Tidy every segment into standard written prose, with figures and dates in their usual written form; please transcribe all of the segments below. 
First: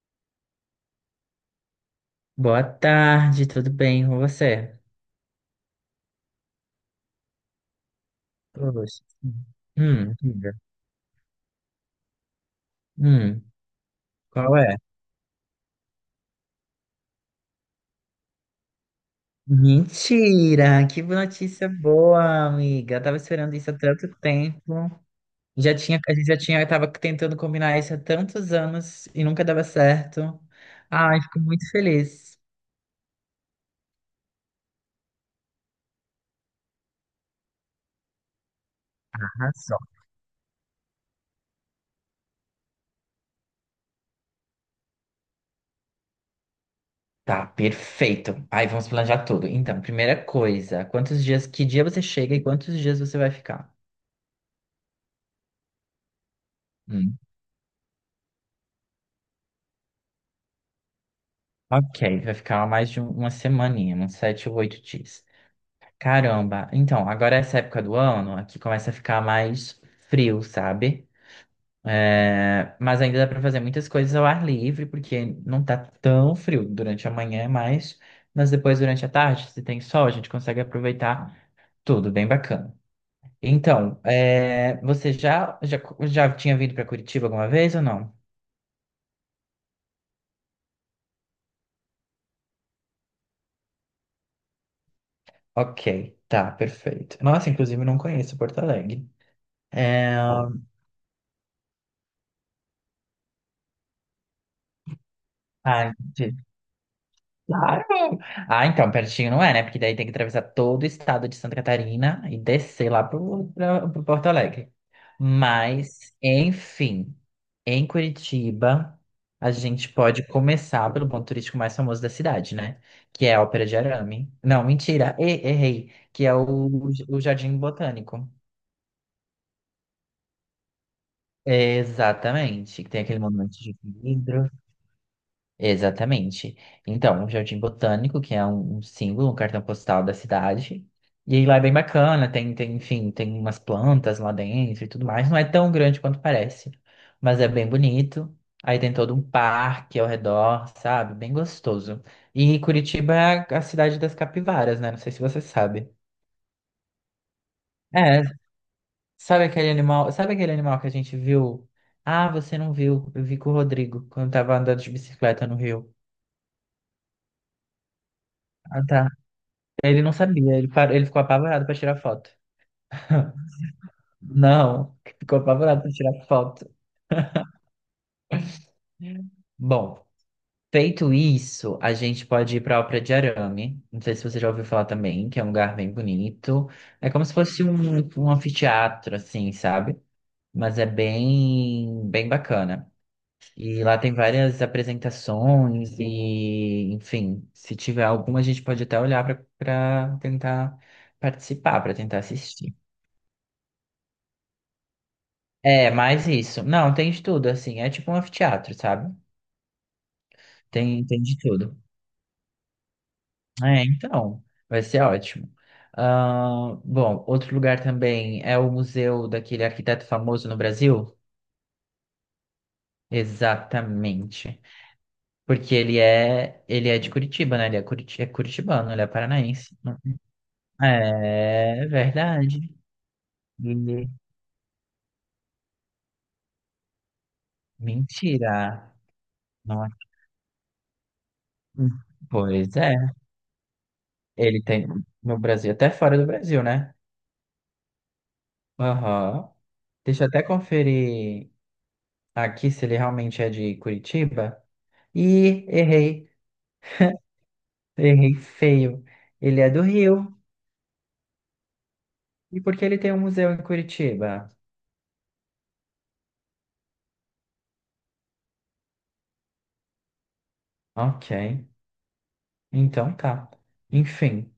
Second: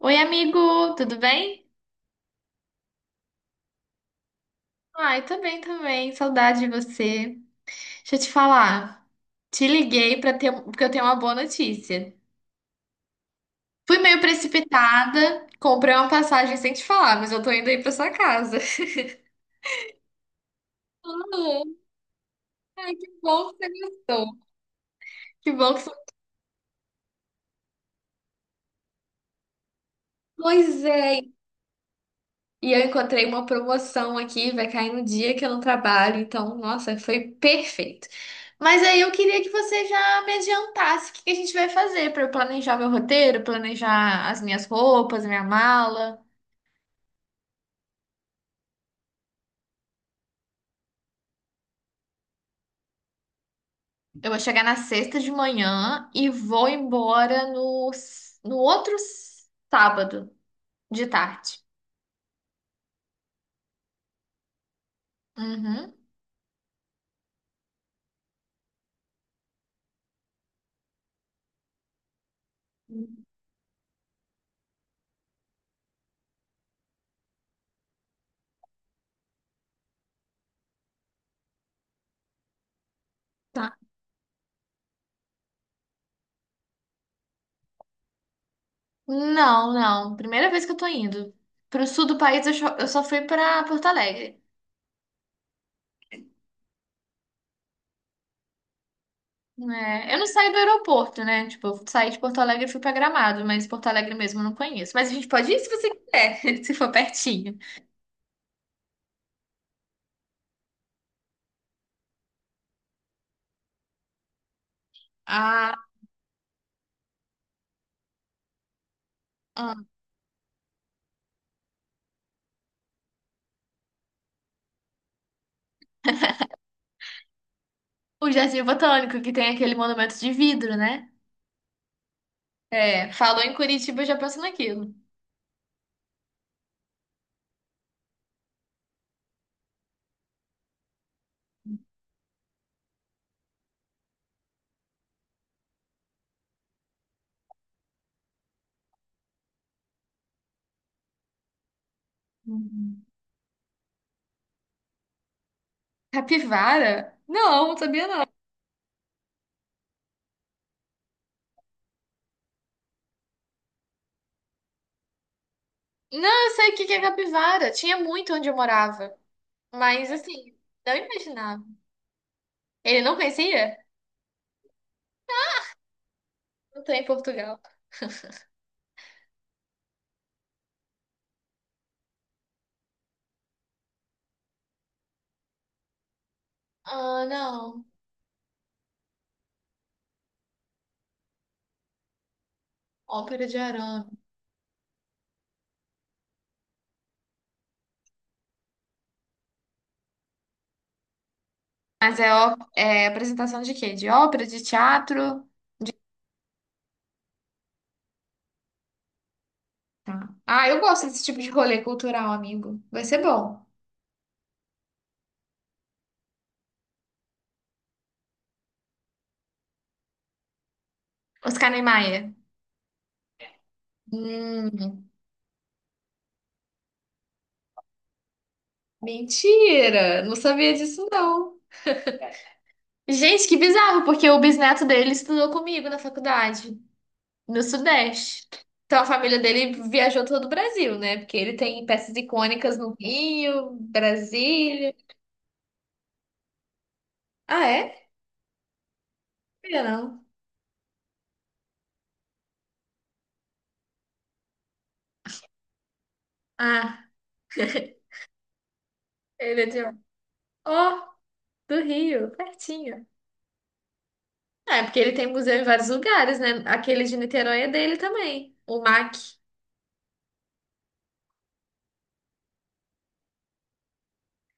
Oi, amigo, tudo bem? Boa tarde, tudo bem com você? Ai, tô bem também, saudade de você. Deixa eu te Poxa. falar, te liguei para ter, Diga. Porque eu tenho uma boa notícia. Hum, Fui meio qual é? precipitada, comprei uma passagem sem te falar, mas eu tô indo aí pra sua casa. Mentira! Que notícia boa, Ah, ai, amiga. Eu que tava bom esperando que você isso há tanto gostou. tempo. Que bom Já que você... tinha, a gente já tinha, tava tentando combinar isso há tantos anos e nunca dava certo. Pois Ai, é. fico muito feliz. E eu encontrei uma promoção aqui, vai cair no dia que eu não trabalho, então, nossa, foi perfeito. Mas aí eu queria que Arrasou. você já me adiantasse o que que a gente vai fazer para eu planejar meu roteiro, planejar as minhas roupas, minha mala. Tá, perfeito. Aí vamos planejar tudo. Então, primeira coisa, quantos dias, que dia você chega e quantos dias você vai ficar? Eu vou chegar na sexta de manhã e vou embora no, no outro sábado de tarde. Ok, vai ficar mais de uma semaninha, uns 7 ou 8 dias. Uhum. Caramba, então, agora é essa época do ano, aqui começa a ficar mais frio, sabe? É, mas ainda dá para fazer muitas coisas ao ar livre, porque não tá tão frio durante a manhã, mas depois durante a tarde, se tem sol, a gente consegue aproveitar tudo, bem bacana. Tá. Então, é, você já tinha vindo para Curitiba alguma vez ou não? Não, não. Primeira vez que eu tô indo. Pro sul do país, eu só fui pra Porto Alegre. Ok, tá, perfeito. Nossa, inclusive não conheço Porto Alegre. É, É, eu não saio do aeroporto, né? Tipo, eu saí de Porto Alegre e fui pra Gramado, mas Porto Alegre mesmo eu não conheço. Mas a gente pode ir se ah, você entendi. quiser, se for pertinho. Claro! Ah, então, pertinho não é, né? Porque daí tem que atravessar todo o estado de Santa Catarina e descer pro Porto Alegre. Ah, Mas, enfim, em Curitiba, a ah. gente pode começar pelo ponto turístico mais famoso da cidade, né? Que é a Ópera de Arame. Não, mentira, errei. O Jardim Botânico. O Jardim Botânico, que tem aquele monumento de vidro, né? Exatamente. Que tem É, aquele falou em monumento de Curitiba, eu já penso vidro. naquilo. Exatamente. Então, o Jardim Botânico, que é um símbolo, um cartão postal da cidade. E aí lá é bem bacana, tem, enfim, tem umas plantas lá dentro e tudo mais. Não é tão grande quanto parece, mas é bem bonito. Aí tem todo um parque ao redor, sabe? Bem gostoso. E Uhum. Curitiba é a cidade das capivaras, né? Não sei se você sabe. Capivara? Não, não sabia É, não. Sabe aquele animal que a gente viu? Ah, você não viu. Eu vi com o Rodrigo quando tava andando de bicicleta no Rio. Não, eu sei o que que é capivara. Tinha muito onde eu Ah, tá. morava. Ele Mas, não assim, sabia, ele, não parou, ele ficou imaginava. apavorado para tirar foto. Ele não conhecia? Não, ficou apavorado para tirar foto. Não tô em Portugal. Bom, feito isso, a gente pode ir para a Ópera de Arame. Não sei se você já ouviu falar também, que é um lugar bem bonito. É Ah, como se fosse não. Um anfiteatro, assim, sabe? Mas é bem bacana. Ópera de E lá arame. tem várias apresentações e, enfim, se tiver alguma, a gente pode até olhar para tentar para tentar Mas é, assistir. é apresentação de quê? De ópera, de teatro? É, mais isso. Não, tem de tudo, assim. É tipo um anfiteatro, sabe? Tá. Ah, eu gosto Tem desse de tipo de tudo. rolê cultural, amigo. Vai ser bom. É, então, vai ser ótimo. Ah, bom, outro lugar também é o museu daquele arquiteto famoso no Brasil. Oscar Niemeyer. Exatamente. Hum, Porque ele é de Curitiba, né? Ele é, curiti é curitibano, ele é paranaense. mentira! Não sabia disso, não. É verdade. Gente, que bizarro, E... porque o bisneto dele estudou comigo na faculdade, no Sudeste. Mentira. Então a família dele Não é... viajou todo o Brasil, né? Porque ele tem peças Pois icônicas é. no Rio, Ele tem Brasília. no Brasil, até fora do Brasil, né? Ah, é? Não Aham. sabia, não. Deixa eu até conferir aqui se ele realmente é de Curitiba. E errei, Ah, errei feio. Ele ele é é de... do Rio. Ó, do Rio, E por que ele pertinho. tem um museu em Curitiba? É, porque ele tem museu em vários lugares, né? Aquele de Niterói é dele também, o MAC. Ok, então tá. Enfim,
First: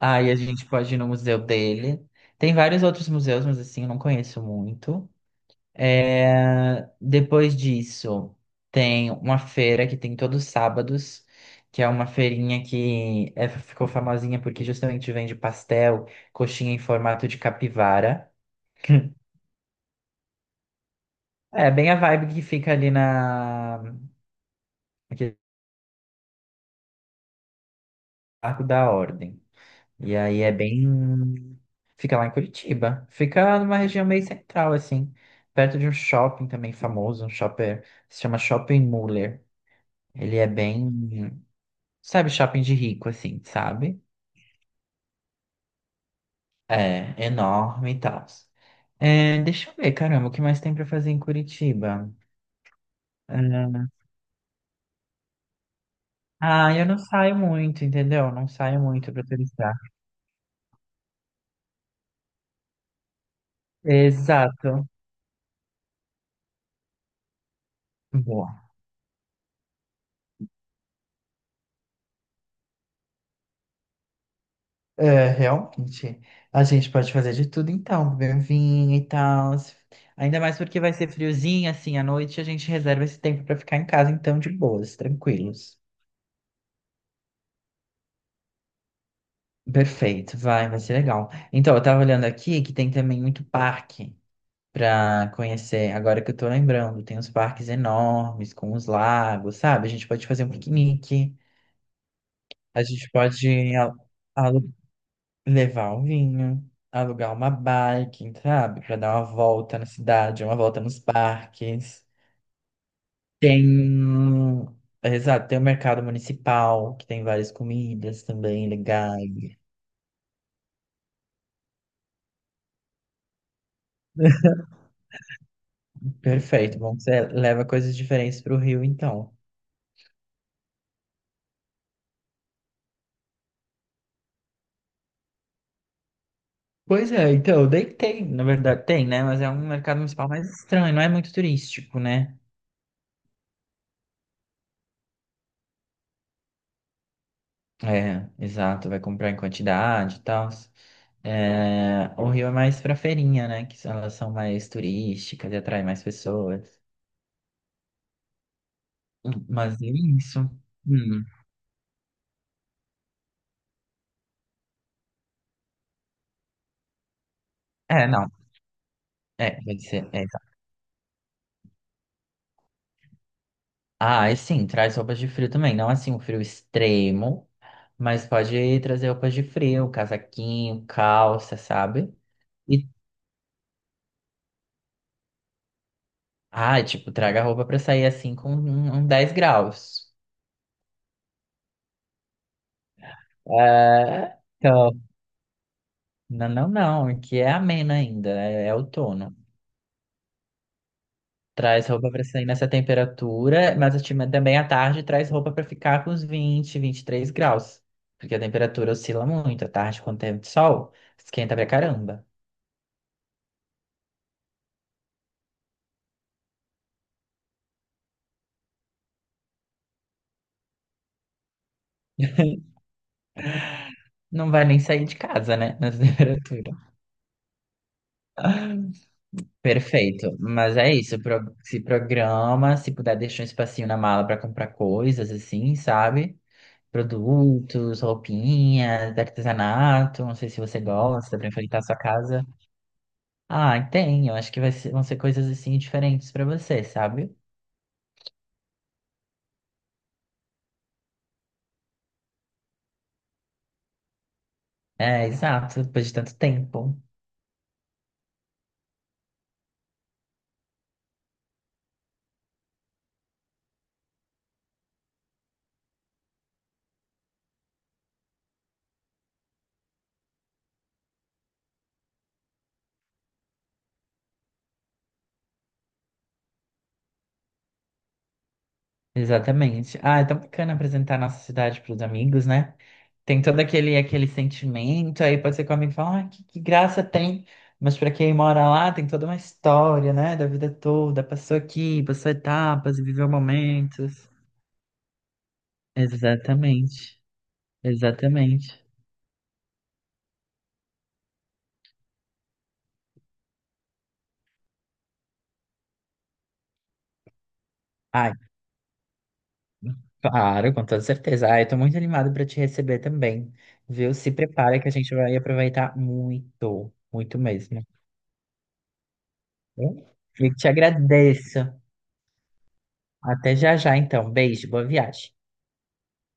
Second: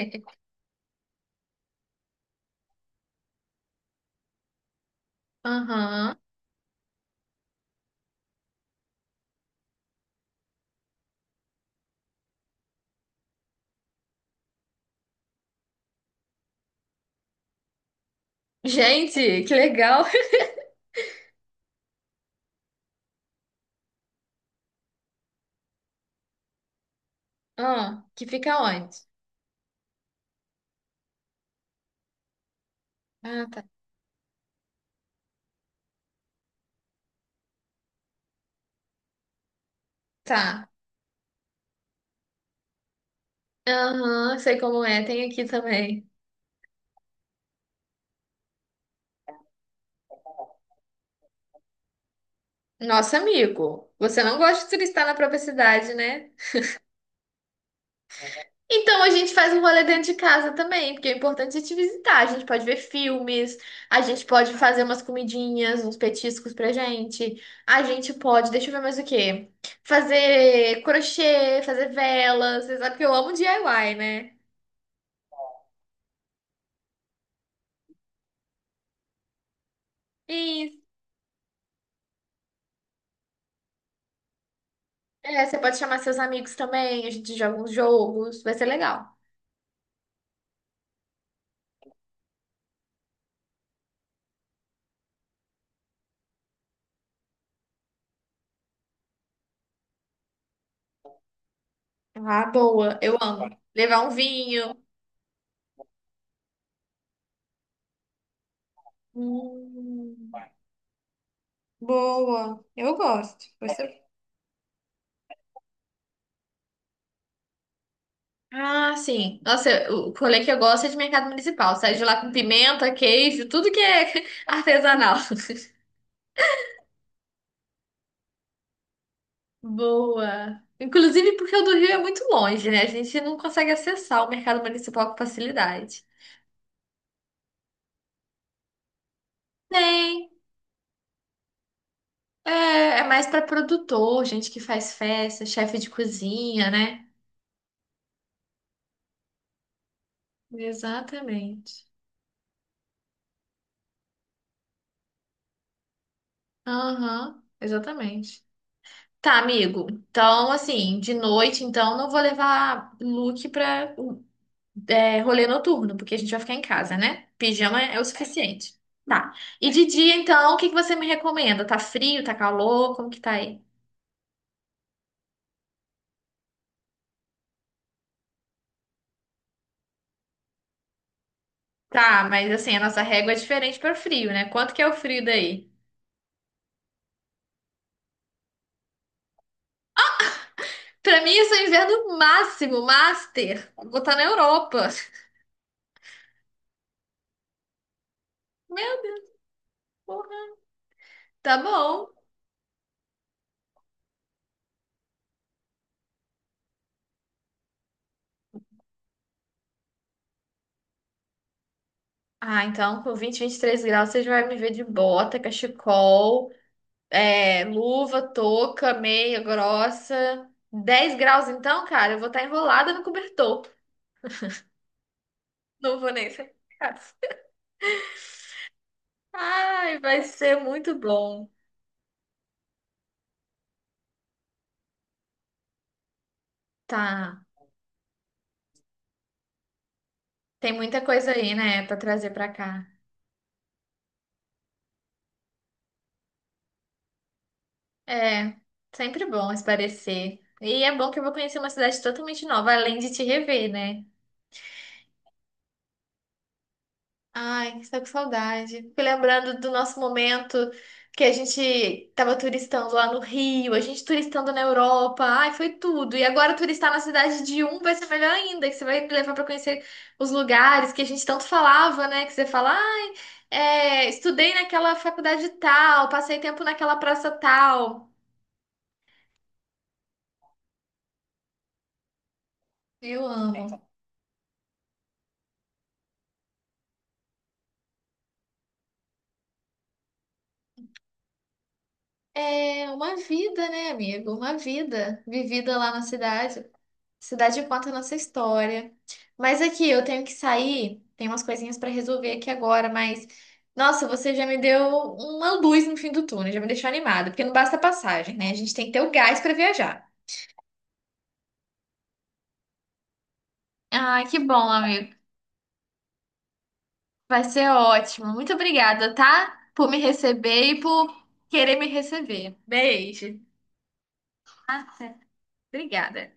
aí a gente pode ir no museu dele. Tem vários outros museus, mas assim, eu não conheço muito. Aham. É, depois disso, tem uma feira que tem todos os sábados, que é uma feirinha ficou famosinha porque justamente vende pastel, coxinha em formato de capivara. Gente, que legal. É bem a vibe que fica ali na naquele Ah, que fica Arco da onde? Ordem. E aí é bem. Fica lá em Curitiba. Ah, Fica tá. numa região meio central, assim. Perto de um shopping também famoso, um shopper. Se chama Shopping Muller. Ele é Tá. bem. Sabe, shopping de rico, assim, sabe? Aham, sei como é, tem aqui também. É, enorme e tal. É, deixa eu ver, caramba, o que mais tem pra fazer em Curitiba? Nosso amigo, É, você não gosta de turistar na própria cidade, né? ah, eu não saio muito, entendeu? Não saio Então a muito pra gente faz um turistar. rolê dentro de casa também, porque o importante é te visitar. A gente pode ver filmes, a gente pode fazer Exato. umas comidinhas, uns petiscos pra gente. A gente pode, Boa. deixa eu ver mais o quê? Fazer crochê, fazer velas. Você sabe que eu amo DIY, né? É, realmente. A gente pode fazer de tudo então, beber um vinho e tal. Ainda mais Isso. porque vai ser friozinho, assim, à noite, a gente reserva esse tempo pra ficar em casa, então, de boas, É, você pode tranquilos. chamar seus amigos também, a gente joga uns jogos, vai ser legal. Perfeito, vai ser legal. Então, eu tava olhando aqui que tem também muito parque para conhecer. Agora que eu tô lembrando, tem uns parques enormes com os lagos, sabe? A gente pode fazer um piquenique, Ah, a boa. gente Eu amo. pode a- Levar um alu- vinho. levar um vinho, alugar uma bike, sabe? Para dar uma volta na Hum, cidade, uma volta nos parques. Boa, eu gosto. Tem, Você... exato, tem o mercado municipal, que tem várias comidas também Ah, sim. legais. Nossa, o rolê que eu gosto é de mercado municipal. Sai de lá com pimenta, queijo, tudo que é artesanal. Perfeito, bom, você leva coisas diferentes para o Rio, então. Boa. Inclusive porque o do Rio é muito longe, né? A gente não consegue acessar o mercado municipal com facilidade. Pois é, então, na verdade tem, né? Mas é um mercado Tem. municipal mais estranho, não é muito turístico, né? É, é mais para produtor, gente que faz festa, chefe de cozinha, né? É, exato, vai comprar em quantidade e tal. Exatamente. É, o Rio é mais pra feirinha, né? Que elas são mais turísticas e atraem mais pessoas. Aham, exatamente. Tá, Mas é amigo. isso. Então, assim, de Hum. noite, então, não vou levar look pra é, rolê noturno, porque a gente vai ficar em casa, né? Pijama é o É, não. suficiente. Tá. É, E vai de ser. dia, É, então, exato. o que que você me recomenda? Tá frio? Tá calor? Como que tá aí? Ah, e sim, traz roupas de frio também. Não assim, um frio extremo, mas pode trazer roupas de frio, casaquinho, calça, sabe? Tá, mas assim, a E nossa régua é diferente para o frio, né? Quanto que é o frio daí? Ah, tipo, traga roupa pra sair assim uns 10 graus. Pra mim, isso é inverno máximo, master. Vou estar na É, Europa. então, não, que é ameno ainda, é Meu Deus, outono. porra. Tá Traz bom. roupa pra sair nessa temperatura, mas a também à tarde traz roupa pra ficar com os 20, 23 graus. Porque a temperatura oscila muito. À tarde, quando tem sol, esquenta pra caramba. Ah, então, com 20, 23 graus, você já vai me ver de bota, cachecol. É, luva, touca, meia grossa. 10 graus, então, cara, eu vou estar enrolada no cobertor. Não vai nem sair de casa, né? Não Nessa vou nem sair temperatura. de casa. Ai, vai Perfeito, ser mas é muito isso, bom. Se programa, se puder deixar um espacinho na mala para comprar coisas assim, sabe? Tá. Produtos, roupinhas, artesanato, não sei se Tem você muita coisa gosta para aí, enfeitar né, sua pra trazer casa. pra cá. Ah, tem, eu acho que vão ser coisas assim diferentes para você, sabe? É, sempre bom espairecer. E é bom que eu vou conhecer uma cidade totalmente nova, além de te rever, né? É, exato, depois de tanto tempo. Ai, que tô com saudade. Fico lembrando do nosso momento que a gente tava turistando lá no Rio, a gente turistando na Europa. Ai, foi tudo. E agora turistar na cidade de um vai ser melhor ainda, que você vai me levar pra conhecer os lugares que a gente tanto falava, né? Que você fala, ai, é, estudei naquela faculdade tal, passei tempo naquela praça tal. Exatamente. Ah, é tão bacana apresentar a nossa cidade para os amigos, né? Eu Tem todo amo. Aquele sentimento, aí pode ser que o amigo fala, ah, que graça tem. Mas para quem mora lá, tem toda uma história, né? Da vida toda, passou aqui, passou É etapas, uma viveu vida, né, momentos. amigo? Uma vida vivida lá na cidade. Exatamente, Cidade conta a nossa exatamente. história. Mas aqui, eu tenho que sair, tem umas coisinhas pra resolver aqui agora, mas nossa, você já me deu uma luz no fim do túnel, já me deixou animada, porque não basta a Ai, passagem, né? A gente tem que ter o gás pra viajar. claro, com toda certeza. Ai, eu tô muito animado para te receber também, viu? Ah, Se que bom, prepara que a amigo. gente vai aproveitar muito, muito Vai ser mesmo. Tá ótimo. Muito obrigada, tá? Por bom? me Eu te receber e por agradeço. querer me receber. Beijo. Até já já, então. Beijo, Tá? boa viagem. Obrigada.